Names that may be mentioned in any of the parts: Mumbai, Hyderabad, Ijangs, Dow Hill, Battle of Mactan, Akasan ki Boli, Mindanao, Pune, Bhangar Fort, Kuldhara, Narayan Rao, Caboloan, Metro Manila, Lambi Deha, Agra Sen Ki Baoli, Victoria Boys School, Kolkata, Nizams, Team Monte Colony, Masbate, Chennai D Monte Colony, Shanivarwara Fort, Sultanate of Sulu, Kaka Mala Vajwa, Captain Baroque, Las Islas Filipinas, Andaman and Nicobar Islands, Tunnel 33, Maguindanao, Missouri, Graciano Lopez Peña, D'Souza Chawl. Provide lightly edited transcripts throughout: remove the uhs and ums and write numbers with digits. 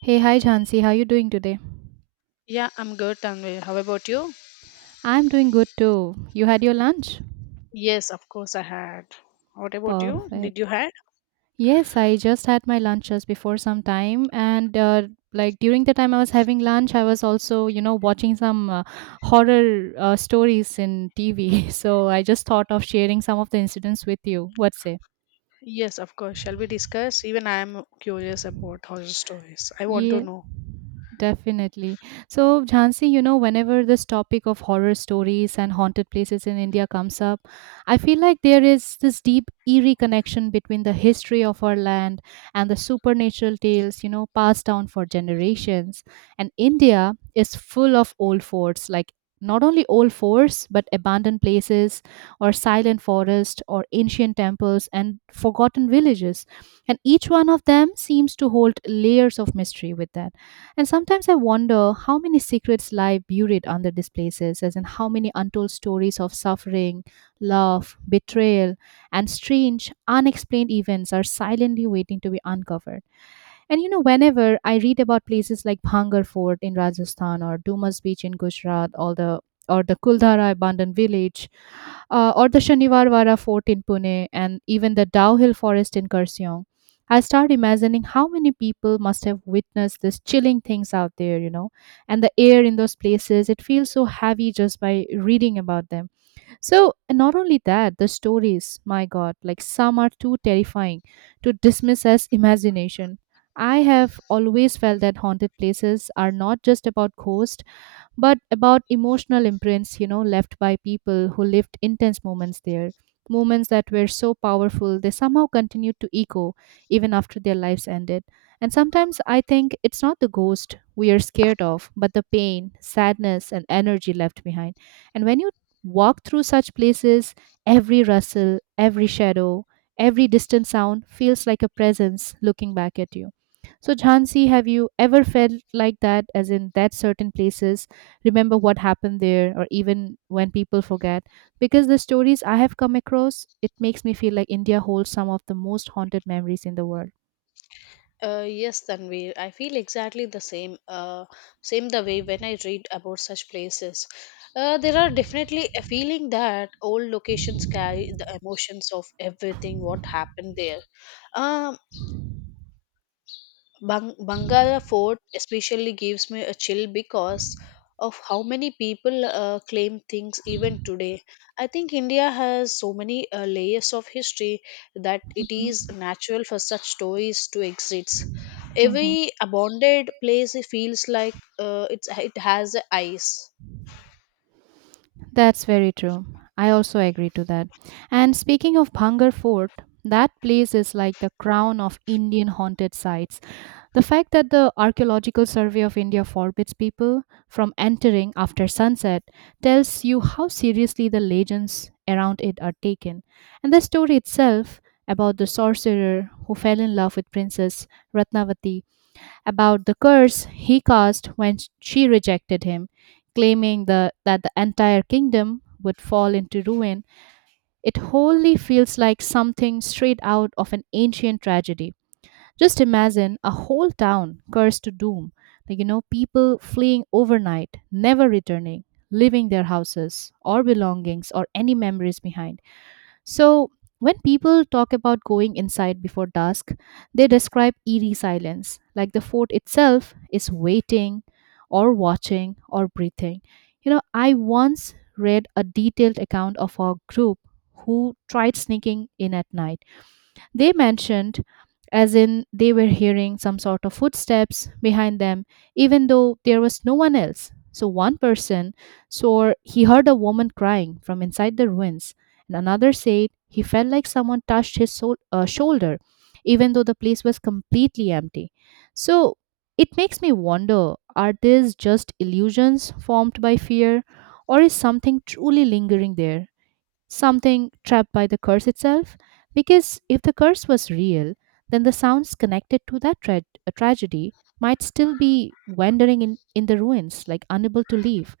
Hey, hi Jhansi, how are you doing today? Yeah, I'm good, Tanvi. How about you? I'm doing good too. You had your lunch? Yes, of course I had. What about you? Did Perfect. you had? Yes, I just had my lunch just before some time, and like during the time I was having lunch, I was also, you know, watching some horror stories in TV. So I just thought of sharing some of the incidents with you. What say? Yes, of course. Shall we discuss? Even I am curious about horror stories. I want to Yeah, know. definitely. So, Jhansi, you know, whenever this topic of horror stories and haunted places in India comes up, I feel like there is this deep, eerie connection between the history of our land and the supernatural tales, you know, passed down for generations. And India is full of old forts, like not only old forts, but abandoned places or silent forests or ancient temples and forgotten villages, and each one of them seems to hold layers of mystery with that. And sometimes I wonder how many secrets lie buried under these places, as in how many untold stories of suffering, love, betrayal, and strange unexplained events are silently waiting to be uncovered. And you know, whenever I read about places like Bhangar Fort in Rajasthan or Dumas Beach in Gujarat, all the or the Kuldhara abandoned village, or the Shanivarwara fort in Pune, and even the Dow Hill forest in Kurseong, I start imagining how many people must have witnessed these chilling things out there, you know, and the air in those places, it feels so heavy just by reading about them. So, and not only that, the stories, my God, like some are too terrifying to dismiss as imagination. I have always felt that haunted places are not just about ghosts but about emotional imprints, you know, left by people who lived intense moments there. Moments that were so powerful, they somehow continued to echo even after their lives ended. And sometimes I think it's not the ghost we are scared of, but the pain, sadness, and energy left behind. And when you walk through such places, every rustle, every shadow, every distant sound feels like a presence looking back at you. So, Jhansi, have you ever felt like that, as in that certain places remember what happened there, or even when people forget? Because the stories I have come across, it makes me feel like India holds some of the most haunted memories in the world. Yes, Tanvi, I feel exactly the same, same the way when I read about such places. There are definitely a feeling that old locations carry the emotions of everything what happened there. Um, Bangara Fort especially gives me a chill because of how many people claim things even today. I think India has so many layers of history that it is Mhm, natural for such stories to exist. mhm. Every abandoned place feels like it has a eyes. That's very true. I also agree to that. And speaking of Bhangar Fort, that place is like the crown of Indian haunted sites. The fact that the Archaeological Survey of India forbids people from entering after sunset tells you how seriously the legends around it are taken. And the story itself, about the sorcerer who fell in love with Princess Ratnavati, about the curse he cast when she rejected him, claiming that the entire kingdom would fall into ruin, it wholly feels like something straight out of an ancient tragedy. Just imagine a whole town cursed to doom, like, you know, people fleeing overnight, never returning, leaving their houses or belongings or any memories behind. So, when people talk about going inside before dusk, they describe eerie silence, like the fort itself is waiting or watching or breathing. You know, I once read a detailed account of a group who tried sneaking in at night. They mentioned, as in, they were hearing some sort of footsteps behind them, even though there was no one else. So one person swore he heard a woman crying from inside the ruins, and another said he felt like someone touched his soul, shoulder, even though the place was completely empty. So it makes me wonder, are these just illusions formed by fear, or is something truly lingering there? Something trapped by the curse itself? Because if the curse was real, then the sounds connected to that tragedy might still be wandering in the ruins, like unable to leave.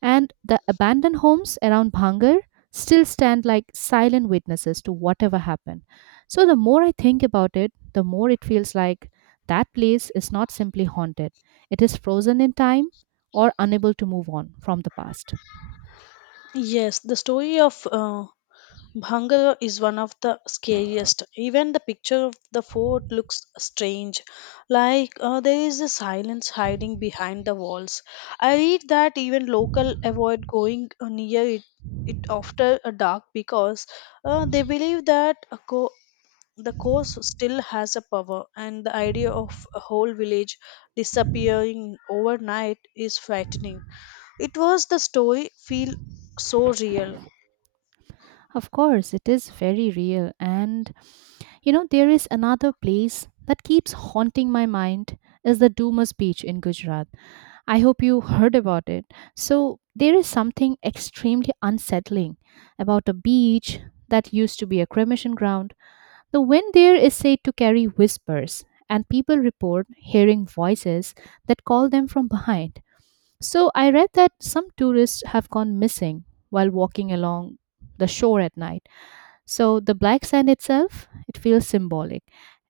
And the abandoned homes around Bhangar still stand like silent witnesses to whatever happened. So the more I think about it, the more it feels like that place is not simply haunted, it is frozen in time, or unable to move on from the past. Yes, the story of Bhangra is one of the scariest. Even the picture of the fort looks strange, like there is a silence hiding behind the walls. I read that even local avoid going near it after a dark because they believe that the coast still has a power, and the idea of a whole village disappearing overnight is frightening. It was the story feel so real. Of course, it is very real. And you know, there is another place that keeps haunting my mind, is the Doomer's Beach in Gujarat. I hope you heard about it. So, there is something extremely unsettling about a beach that used to be a cremation ground. The wind there is said to carry whispers, and people report hearing voices that call them from behind. So, I read that some tourists have gone missing while walking along the shore at night. So the black sand itself, it feels symbolic,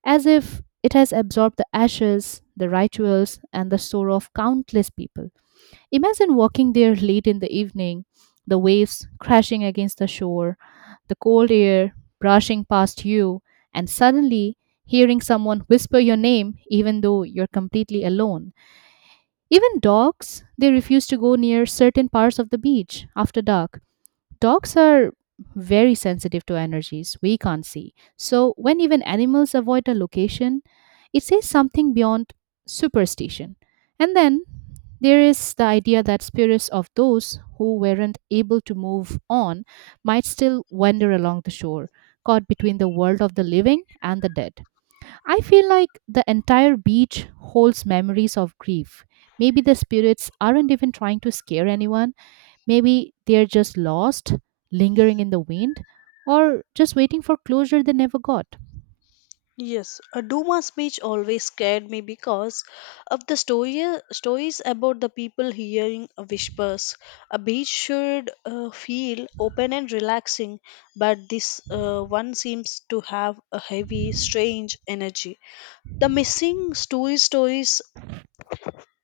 as if it has absorbed the ashes, the rituals, and the sorrow of countless people. Imagine walking there late in the evening, the waves crashing against the shore, the cold air brushing past you, and suddenly hearing someone whisper your name even though you're completely alone. Even dogs, they refuse to go near certain parts of the beach after dark. Dogs are very sensitive to energies we can't see. So, when even animals avoid a location, it says something beyond superstition. And then there is the idea that spirits of those who weren't able to move on might still wander along the shore, caught between the world of the living and the dead. I feel like the entire beach holds memories of grief. Maybe the spirits aren't even trying to scare anyone. Maybe they're just lost, lingering in the wind, or just waiting for closure they never got. Yes, a Duma speech always scared me because of stories about the people hearing whispers. A beach should feel open and relaxing, but this one seems to have a heavy, strange energy. The missing story stories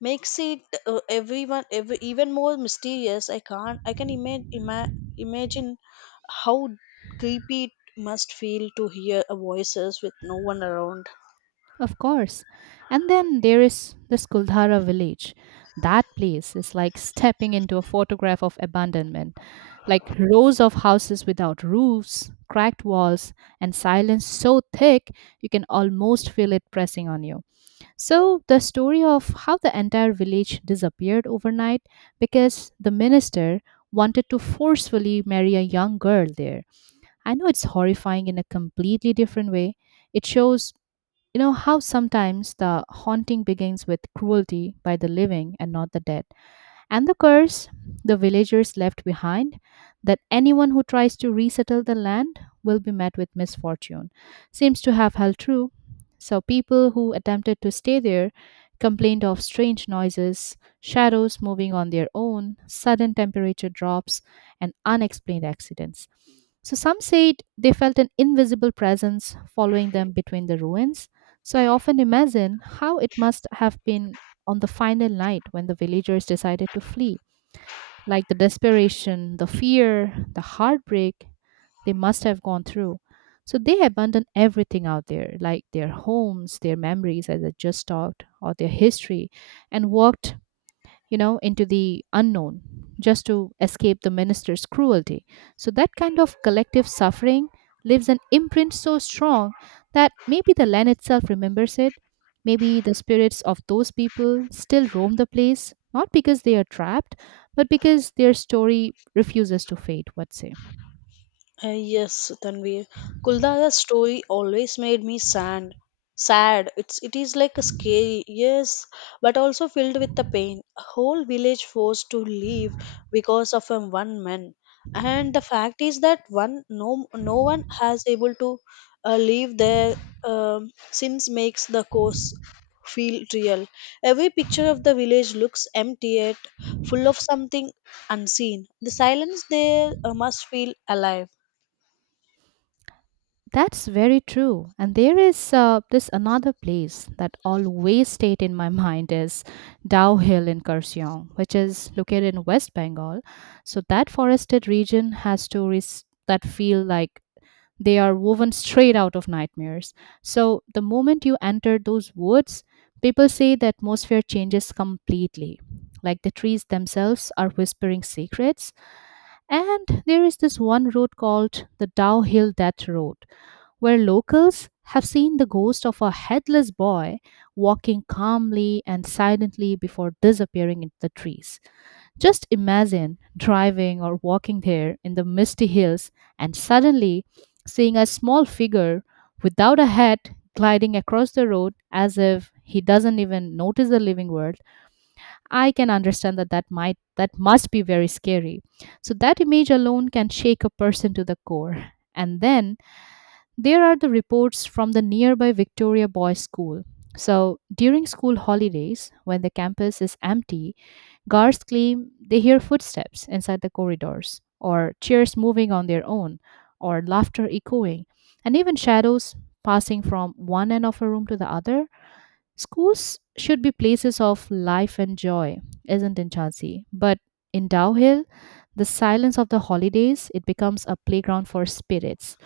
makes it even more mysterious. I can't. I can imagine how creepy it must feel to hear a voices with no one around. Of course. And then there is this Kuldhara village. That place is like stepping into a photograph of abandonment. Like rows of houses without roofs, cracked walls, and silence so thick you can almost feel it pressing on you. So, the story of how the entire village disappeared overnight because the minister wanted to forcefully marry a young girl there, I know it's horrifying in a completely different way. It shows, you know, how sometimes the haunting begins with cruelty by the living and not the dead. And the curse the villagers left behind, that anyone who tries to resettle the land will be met with misfortune, seems to have held true. So people who attempted to stay there complained of strange noises, shadows moving on their own, sudden temperature drops, and unexplained accidents. So some said they felt an invisible presence following them between the ruins. So I often imagine how it must have been on the final night when the villagers decided to flee. Like the desperation, the fear, the heartbreak they must have gone through. So they abandoned everything out there, like their homes, their memories, as I just talked, or their history, and walked, you know, into the unknown, just to escape the minister's cruelty. So that kind of collective suffering leaves an imprint so strong that maybe the land itself remembers it. Maybe the spirits of those people still roam the place, not because they are trapped, but because their story refuses to fade, what say? Yes, Tanvir. Kuldara's story always made me sad. Sad. It is like a scary, yes, but also filled with the pain. A whole village forced to leave because of a one man. And the fact is that one no one has able to leave their sins makes the course feel real. Every picture of the village looks empty yet full of something unseen. The silence there must feel alive. That's very true. And there is this another place that always stayed in my mind is Dow Hill in Kaohsiung, which is located in West Bengal. So that forested region has stories that feel like they are woven straight out of nightmares. So the moment you enter those woods, people say the atmosphere changes completely. Like the trees themselves are whispering secrets. And there is this one road called the Dow Hill Death Road, where locals have seen the ghost of a headless boy walking calmly and silently before disappearing into the trees. Just imagine driving or walking there in the misty hills and suddenly seeing a small figure without a head gliding across the road as if he doesn't even notice the living world. I can understand that that might that must be very scary. So that image alone can shake a person to the core. And then there are the reports from the nearby Victoria Boys School. So, during school holidays, when the campus is empty, guards claim they hear footsteps inside the corridors, or chairs moving on their own, or laughter echoing, and even shadows passing from one end of a room to the other. Schools should be places of life and joy, isn't it, Chansey? But in Dow Hill, the silence of the holidays, it becomes a playground for spirits.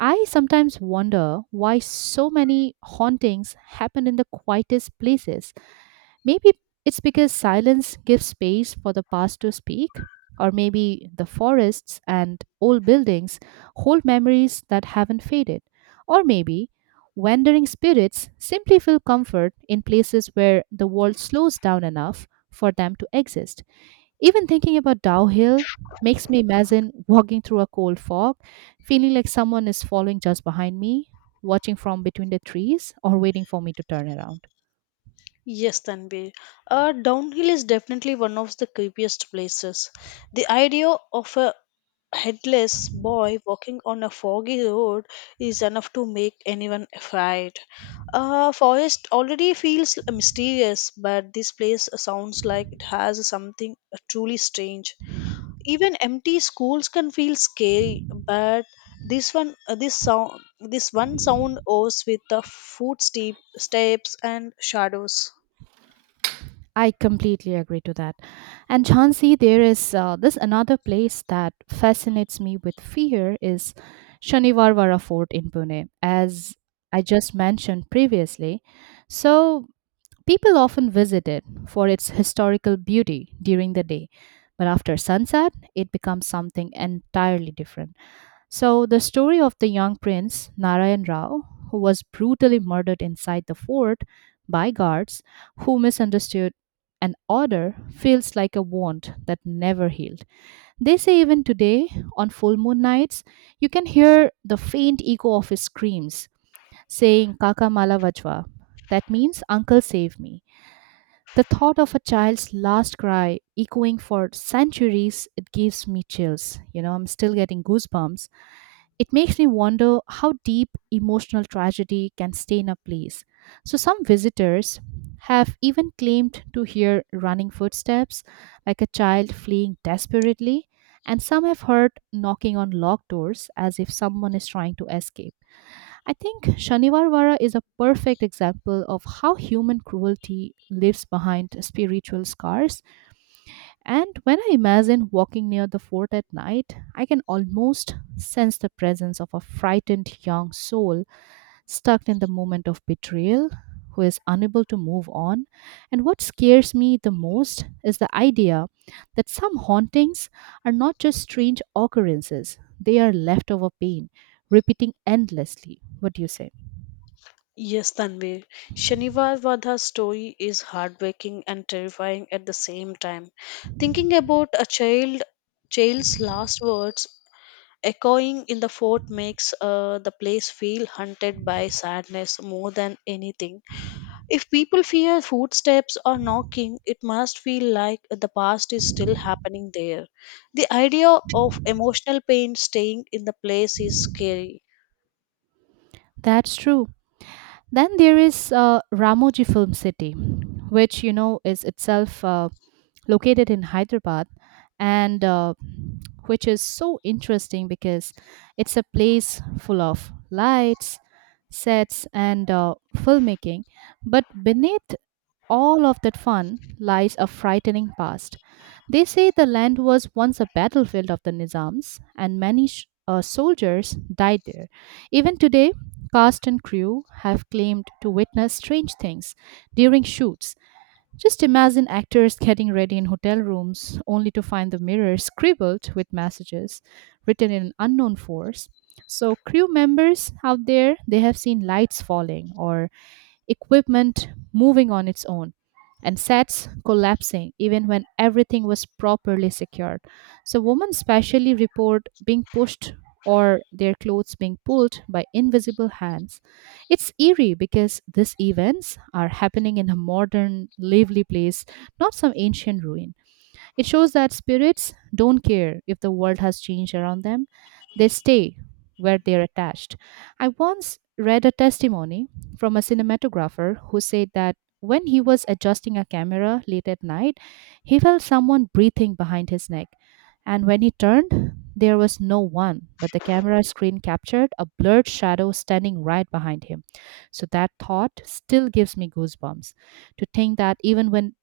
I sometimes wonder why so many hauntings happen in the quietest places. Maybe it's because silence gives space for the past to speak, or maybe the forests and old buildings hold memories that haven't faded, or maybe wandering spirits simply feel comfort in places where the world slows down enough for them to exist. Even thinking about Dow Hill makes me imagine walking through a cold fog, feeling like someone is following just behind me, watching from between the trees, or waiting for me to turn around. Yes, Tanvi. Downhill is definitely one of the creepiest places. The idea of a headless boy walking on a foggy road is enough to make anyone afraid. Forest already feels mysterious, but this place sounds like it has something truly strange. Even empty schools can feel scary, but this one, this sound, this one sound owes with the footsteps, steps, and shadows. I completely agree to that. And Jhansi, there is this another place that fascinates me with fear is Shanivarvara Fort in Pune, as I just mentioned previously. So people often visit it for its historical beauty during the day, but after sunset, it becomes something entirely different. So, the story of the young prince Narayan Rao, who was brutally murdered inside the fort by guards who misunderstood an order, feels like a wound that never healed. They say even today, on full moon nights, you can hear the faint echo of his screams saying Kaka Mala Vajwa. That means Uncle Save Me. The thought of a child's last cry echoing for centuries, it gives me chills. You know, I'm still getting goosebumps. It makes me wonder how deep emotional tragedy can stain a place. So, some visitors have even claimed to hear running footsteps, like a child fleeing desperately, and some have heard knocking on locked doors as if someone is trying to escape. I think Shanivarvara is a perfect example of how human cruelty leaves behind spiritual scars. And when I imagine walking near the fort at night, I can almost sense the presence of a frightened young soul stuck in the moment of betrayal, who is unable to move on. And what scares me the most is the idea that some hauntings are not just strange occurrences, they are leftover pain, repeating endlessly. What do you say? Yes, Tanvir. Shanivar Vadha's story is heartbreaking and terrifying at the same time. Thinking about a child child's last words echoing in the fort makes the place feel haunted by sadness more than anything. If people fear footsteps or knocking, it must feel like the past is still happening there. The idea of emotional pain staying in the place is scary. That's true. Then there is Ramoji Film City, which you know is itself located in Hyderabad, and which is so interesting because it's a place full of lights, sets, and filmmaking. But beneath all of that fun lies a frightening past. They say the land was once a battlefield of the Nizams, and many soldiers died there. Even today, cast and crew have claimed to witness strange things during shoots. Just imagine actors getting ready in hotel rooms only to find the mirror scribbled with messages written in an unknown force. So, crew members out there, they have seen lights falling or equipment moving on its own, and sets collapsing even when everything was properly secured. So, women specially report being pushed or their clothes being pulled by invisible hands. It's eerie because these events are happening in a modern, lively place, not some ancient ruin. It shows that spirits don't care if the world has changed around them, they stay where they are attached. I once read a testimony from a cinematographer who said that when he was adjusting a camera late at night, he felt someone breathing behind his neck. And when he turned, there was no one, but the camera screen captured a blurred shadow standing right behind him. So that thought still gives me goosebumps to think that even when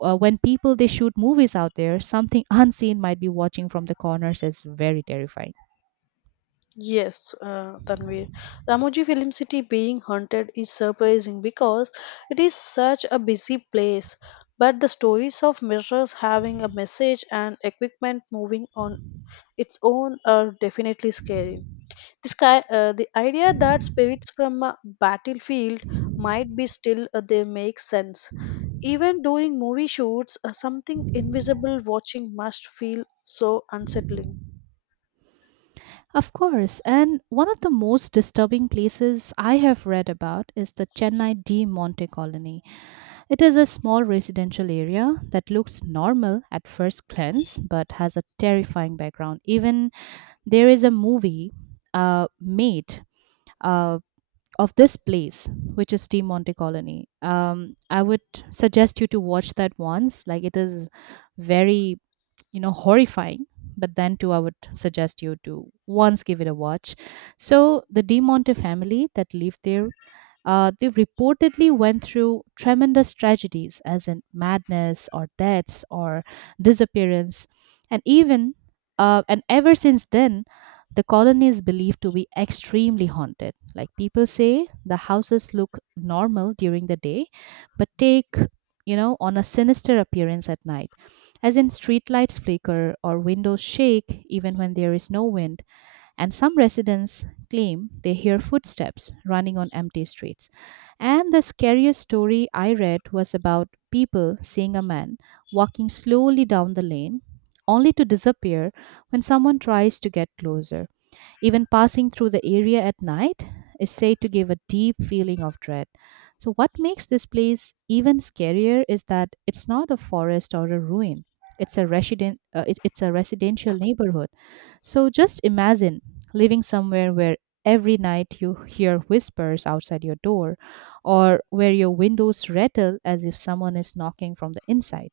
uh, when people they shoot movies out there, something unseen might be watching from the corners is very terrifying. Yes, Tanvir. Ramoji Film City being haunted is surprising because it is such a busy place. But the stories of mirrors having a message and equipment moving on its own are definitely scary. The sky, the idea that spirits from a battlefield might be still there makes sense. Even during movie shoots, something invisible watching must feel so unsettling. Of course, and one of the most disturbing places I have read about is the Chennai D Monte colony. It is a small residential area that looks normal at first glance but has a terrifying background. Even there is a movie made Uh, of this place, which is Team Monte Colony. I would suggest you to watch that once. Like it is very, you know, horrifying, but then too I would suggest you to once give it a watch. So the de Monte family that lived there, they reportedly went through tremendous tragedies as in madness or deaths or disappearance, and even and ever since then the colony is believed to be extremely haunted. Like people say the houses look normal during the day but take, you know, on a sinister appearance at night, as in streetlights flicker or windows shake even when there is no wind, and some residents claim they hear footsteps running on empty streets. And the scariest story I read was about people seeing a man walking slowly down the lane only to disappear when someone tries to get closer. Even passing through the area at night is said to give a deep feeling of dread. So, what makes this place even scarier is that it's not a forest or a ruin. It's a resident. It's a residential neighborhood, so just imagine living somewhere where every night you hear whispers outside your door or where your windows rattle as if someone is knocking from the inside.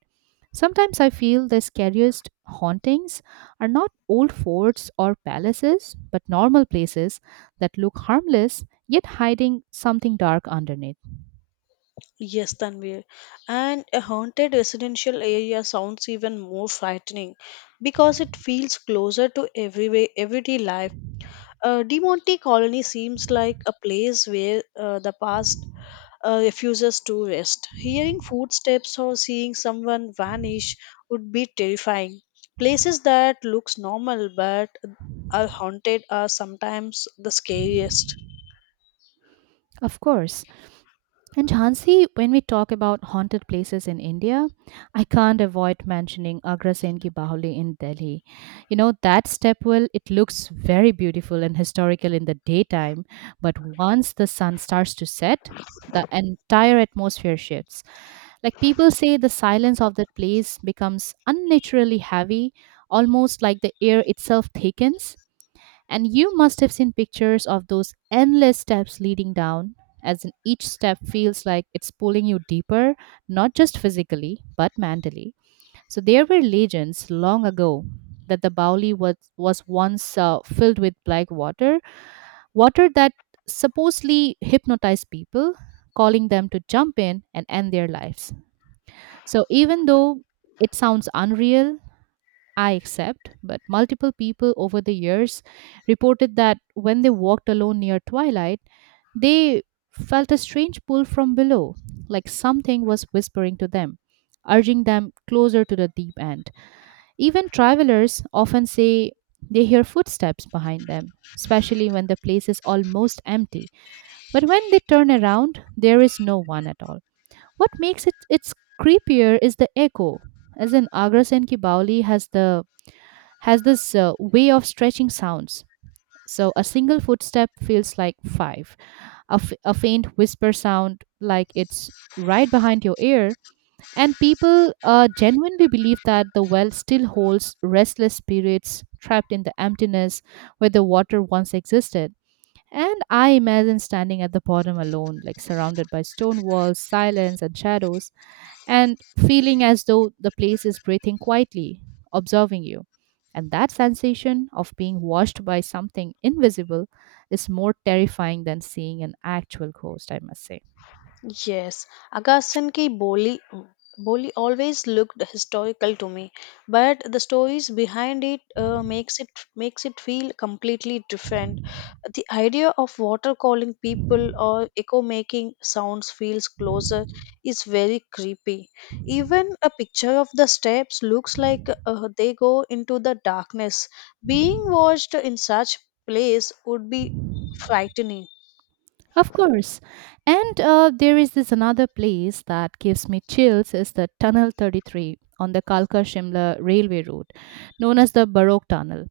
Sometimes I feel the scariest hauntings are not old forts or palaces, but normal places that look harmless yet hiding something dark underneath. Yes, Tanvir. And a haunted residential area sounds even more frightening because it feels closer to everyday life. Demonte Colony seems like a place where the past refuses to rest. Hearing footsteps or seeing someone vanish would be terrifying. Places that looks normal but are haunted are sometimes the scariest. Of course. And Jhansi, when we talk about haunted places in India, I can't avoid mentioning Agra Sen Ki Bahuli in Delhi. You know, that stepwell, it looks very beautiful and historical in the daytime, but once the sun starts to set, the entire atmosphere shifts. Like people say, the silence of that place becomes unnaturally heavy, almost like the air itself thickens. And you must have seen pictures of those endless steps leading down, as in each step feels like it's pulling you deeper, not just physically, but mentally. So there were legends long ago that the Bauli was once filled with black water, water that supposedly hypnotized people, calling them to jump in and end their lives. So even though it sounds unreal, I accept, but multiple people over the years reported that when they walked alone near twilight, they felt a strange pull from below, like something was whispering to them, urging them closer to the deep end. Even travelers often say they hear footsteps behind them, especially when the place is almost empty. But when they turn around, there is no one at all. What makes it it's creepier is the echo. As in Agra Sen Ki Baoli has this way of stretching sounds. So a single footstep feels like five, a faint whisper sound like it's right behind your ear, and people genuinely believe that the well still holds restless spirits trapped in the emptiness where the water once existed. And I imagine standing at the bottom alone, like surrounded by stone walls, silence, and shadows, and feeling as though the place is breathing quietly, observing you. And that sensation of being watched by something invisible is more terrifying than seeing an actual ghost, I must say. Yes, Akasan ki Boli Boli always looked historical to me, but the stories behind it makes it feel completely different. The idea of water calling people or echo making sounds feels closer is very creepy. Even a picture of the steps looks like they go into the darkness. Being watched in such place would be frightening. Of course. And there is this another place that gives me chills is the Tunnel 33 on the Kalka Shimla railway route, known as the Baroque Tunnel.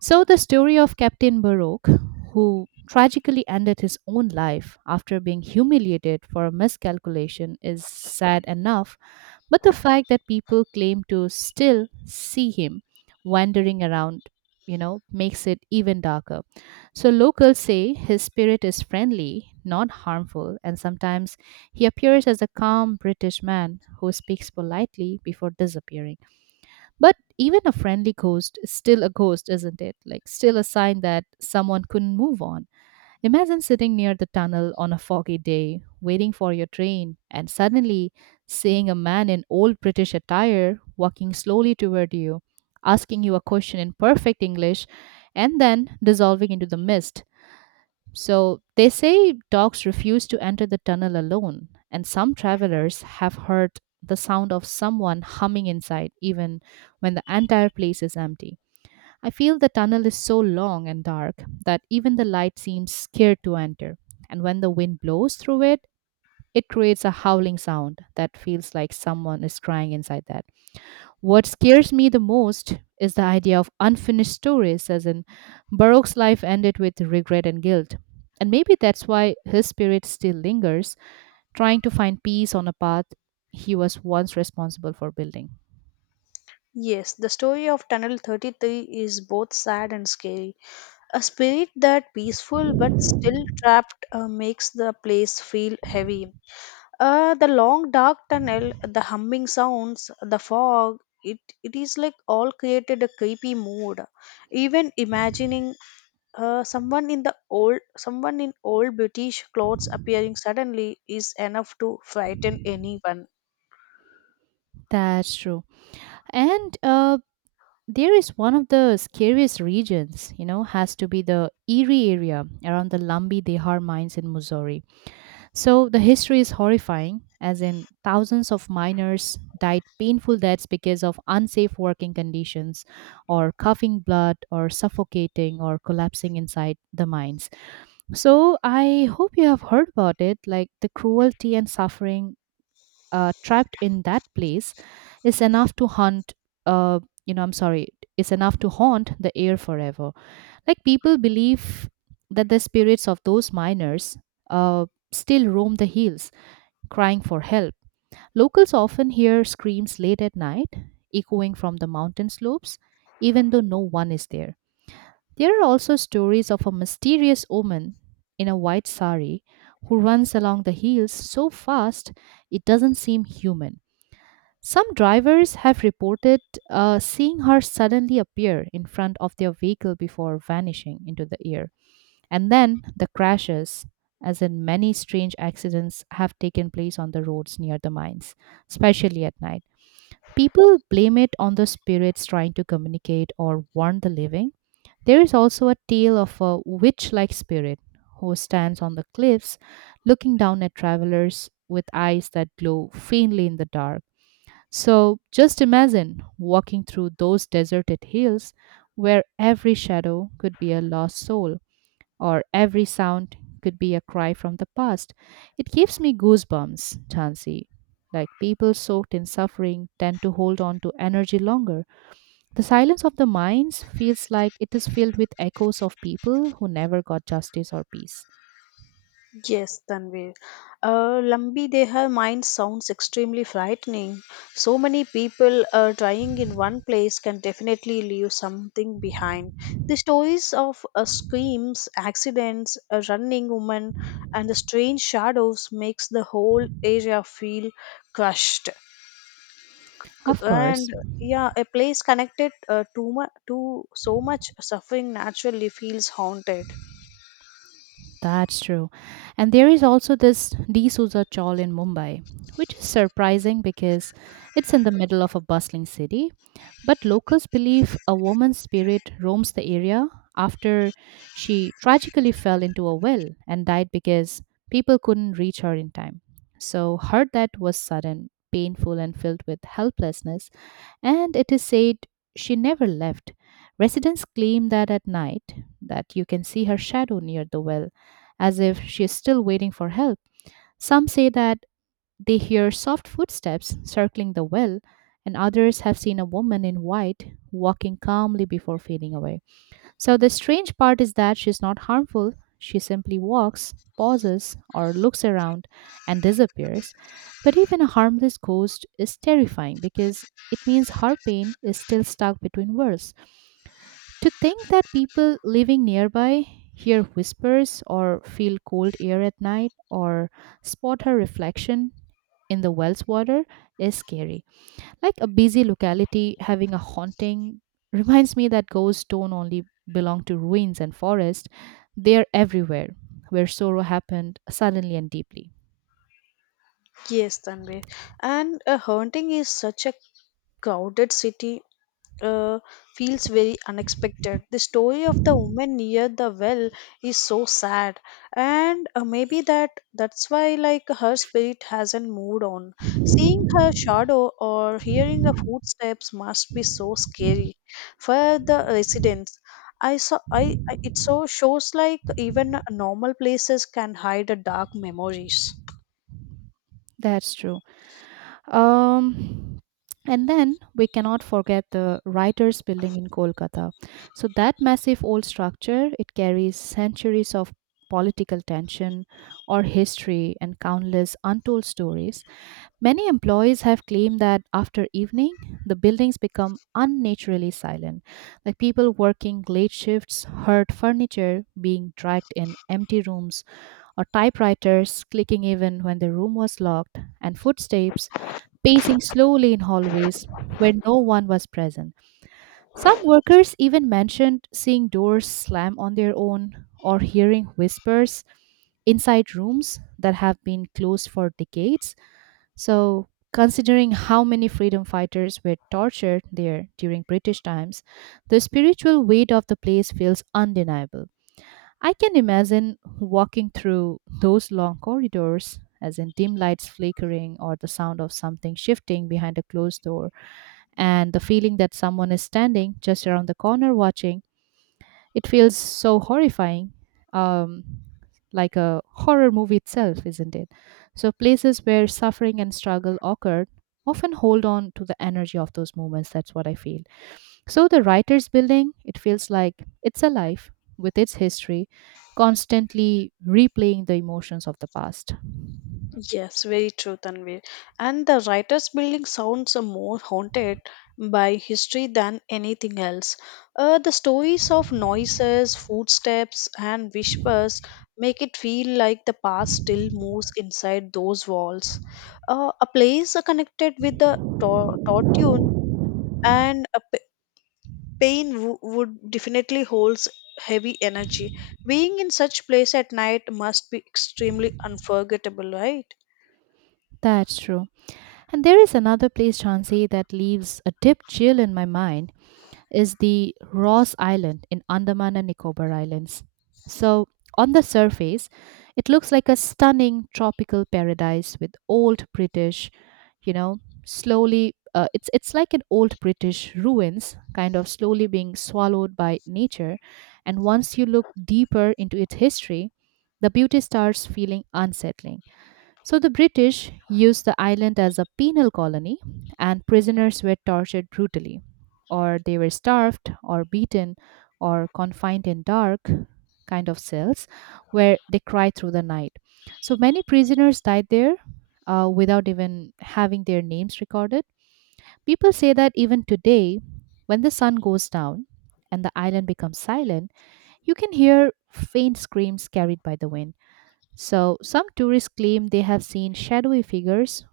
So, the story of Captain Baroque, who tragically ended his own life after being humiliated for a miscalculation, is sad enough, but the fact that people claim to still see him wandering around, you know, makes it even darker. So, locals say his spirit is friendly, not harmful, and sometimes he appears as a calm British man who speaks politely before disappearing. But even a friendly ghost is still a ghost, isn't it? Like, still a sign that someone couldn't move on. Imagine sitting near the tunnel on a foggy day, waiting for your train, and suddenly seeing a man in old British attire walking slowly toward you, asking you a question in perfect English, and then dissolving into the mist. So they say dogs refuse to enter the tunnel alone, and some travelers have heard the sound of someone humming inside, even when the entire place is empty. I feel the tunnel is so long and dark that even the light seems scared to enter, and when the wind blows through it, it creates a howling sound that feels like someone is crying inside that. What scares me the most is the idea of unfinished stories, as in Baroque's life ended with regret and guilt. And maybe that's why his spirit still lingers, trying to find peace on a path he was once responsible for building. Yes, the story of Tunnel 33 is both sad and scary. A spirit that peaceful but still trapped makes the place feel heavy. The long dark tunnel, the humming sounds, the fog, it, it is like all created a creepy mood. Even imagining someone in old British clothes appearing suddenly is enough to frighten anyone. That's true. And there is one of the scariest regions, you know, has to be the Erie area around the Lumbee Dehar mines in Missouri. So the history is horrifying, as in thousands of miners died painful deaths because of unsafe working conditions, or coughing blood, or suffocating, or collapsing inside the mines. So I hope you have heard about it. Like the cruelty and suffering trapped in that place is enough to haunt. Uh, you know, I'm sorry, is enough to haunt the air forever. Like people believe that the spirits of those miners still roam the hills crying for help. Locals often hear screams late at night, echoing from the mountain slopes, even though no one is there. There are also stories of a mysterious woman in a white sari who runs along the hills so fast it doesn't seem human. Some drivers have reported seeing her suddenly appear in front of their vehicle before vanishing into the air. And then the crashes, as in many strange accidents, have taken place on the roads near the mines, especially at night. People blame it on the spirits trying to communicate or warn the living. There is also a tale of a witch like spirit who stands on the cliffs looking down at travelers with eyes that glow faintly in the dark. So just imagine walking through those deserted hills where every shadow could be a lost soul or every sound could be a cry from the past. It gives me goosebumps, Chansey. Like, people soaked in suffering tend to hold on to energy longer. The silence of the mines feels like it is filled with echoes of people who never got justice or peace. Yes, Tanvir. Lambi Deha mine sounds extremely frightening. So many people trying in one place can definitely leave something behind. The stories of screams, accidents, a running woman, and the strange shadows makes the whole area feel crushed. Of course, And yeah, a place connected to so much suffering naturally feels haunted. that's true. And there is also this D'Souza Chawl in Mumbai, which is surprising because it's in the middle of a bustling city. But locals believe a woman's spirit roams the area after she tragically fell into a well and died because people couldn't reach her in time. So her death was sudden, painful, and filled with helplessness, and it is said she never left. Residents claim that at night, that you can see her shadow near the well as if she is still waiting for help. Some say that they hear soft footsteps circling the well, and others have seen a woman in white walking calmly before fading away. So the strange part is that she's not harmful. She simply walks, pauses, or looks around and disappears. But even a harmless ghost is terrifying because it means her pain is still stuck between worlds. To think that people living nearby hear whispers or feel cold air at night or spot her reflection in the Wells water is scary. Like, a busy locality having a haunting reminds me that ghosts don't only belong to ruins and forests, they're everywhere where sorrow happened suddenly and deeply. Yes, Tanvir. And haunting is such a crowded city uh, feels very unexpected. The story of the woman near the well is so sad, and maybe that's why like her spirit hasn't moved on. Seeing her shadow or hearing her footsteps must be so scary for the residents. I it so shows like even normal places can hide a dark memories. That's true. Um, and then we cannot forget the writers' building in Kolkata. So that massive old structure, it carries centuries of political tension or history and countless untold stories. Many employees have claimed that after evening, the buildings become unnaturally silent, like people working late shifts heard furniture being dragged in empty rooms or typewriters clicking even when the room was locked, and footsteps pacing slowly in hallways where no one was present. Some workers even mentioned seeing doors slam on their own or hearing whispers inside rooms that have been closed for decades. So, considering how many freedom fighters were tortured there during British times, the spiritual weight of the place feels undeniable. I can imagine walking through those long corridors, as in dim lights flickering or the sound of something shifting behind a closed door, and the feeling that someone is standing just around the corner watching. It feels so horrifying, um, like a horror movie itself, isn't it? So, places where suffering and struggle occurred often hold on to the energy of those moments. That's what I feel. So, the writer's building, it feels like it's alive with its history, constantly replaying the emotions of the past. Yes, very true, Tanvir. And the writer's building sounds more haunted by history than anything else. The stories of noises, footsteps, and whispers make it feel like the past still moves inside those walls. A place connected with the tortune and pain would definitely holds heavy energy. Being in such place at night must be extremely unforgettable, right? That's true. And there is another place, Chansey, that leaves a deep chill in my mind is the Ross Island in Andaman and Nicobar Islands. So, on the surface, it looks like a stunning tropical paradise with old British, you know, slowly. It's like an old British ruins, kind of slowly being swallowed by nature, and once you look deeper into its history, the beauty starts feeling unsettling. So the British used the island as a penal colony, and prisoners were tortured brutally, or they were starved, or beaten, or confined in dark kind of cells where they cried through the night. So many prisoners died there without even having their names recorded. People say that even today, when the sun goes down and the island becomes silent, you can hear faint screams carried by the wind. So, some tourists claim they have seen shadowy figures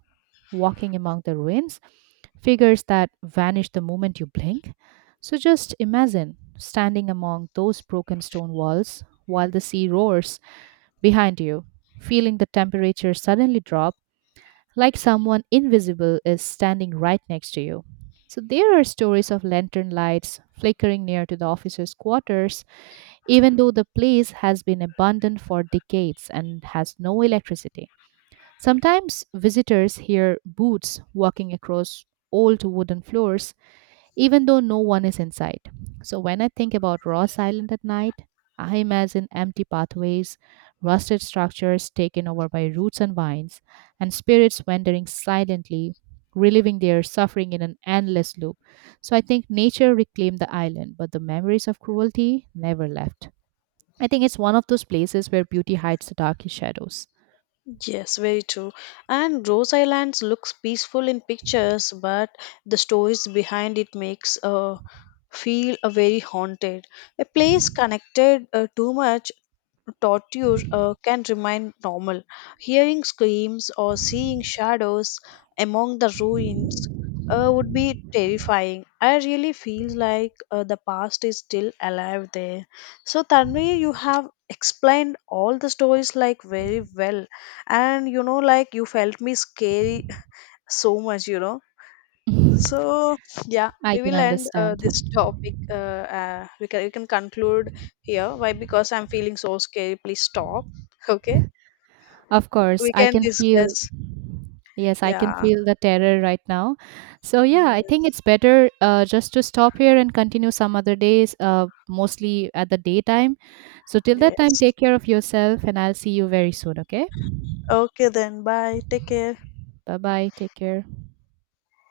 walking among the ruins, figures that vanish the moment you blink. So, just imagine standing among those broken stone walls while the sea roars behind you, feeling the temperature suddenly drop like someone invisible is standing right next to you. So, there are stories of lantern lights flickering near to the officers' quarters, even though the place has been abandoned for decades and has no electricity. Sometimes visitors hear boots walking across old wooden floors, even though no one is inside. So when I think about Ross Island at night, I imagine empty pathways, rusted structures taken over by roots and vines, and spirits wandering silently, reliving their suffering in an endless loop. So I think nature reclaimed the island, but the memories of cruelty never left. I think it's one of those places where beauty hides the darkest shadows. Yes, very true. And Rose Islands looks peaceful in pictures, but the stories behind it makes feel a very haunted. A place connected too much torture can remain normal. Hearing screams or seeing shadows among the ruins would be terrifying. I really feel like the past is still alive there. So, Tanvi, you have explained all the stories like very well, and you know, like you felt me scary so much, you know. I So yeah, we can will end understand. this topic. We can conclude here. Why? Because I'm feeling so scared. Please stop. Okay. Of course, We I can can feel. discuss. Yes, I can Yeah. feel the terror right now. So yeah, I think Yes. it's better just to stop here and continue some other days, mostly at the daytime. So till that time, Yes. take care of yourself, and I'll see you very soon. Okay? Okay then. Bye. Take care. Bye bye. Take care.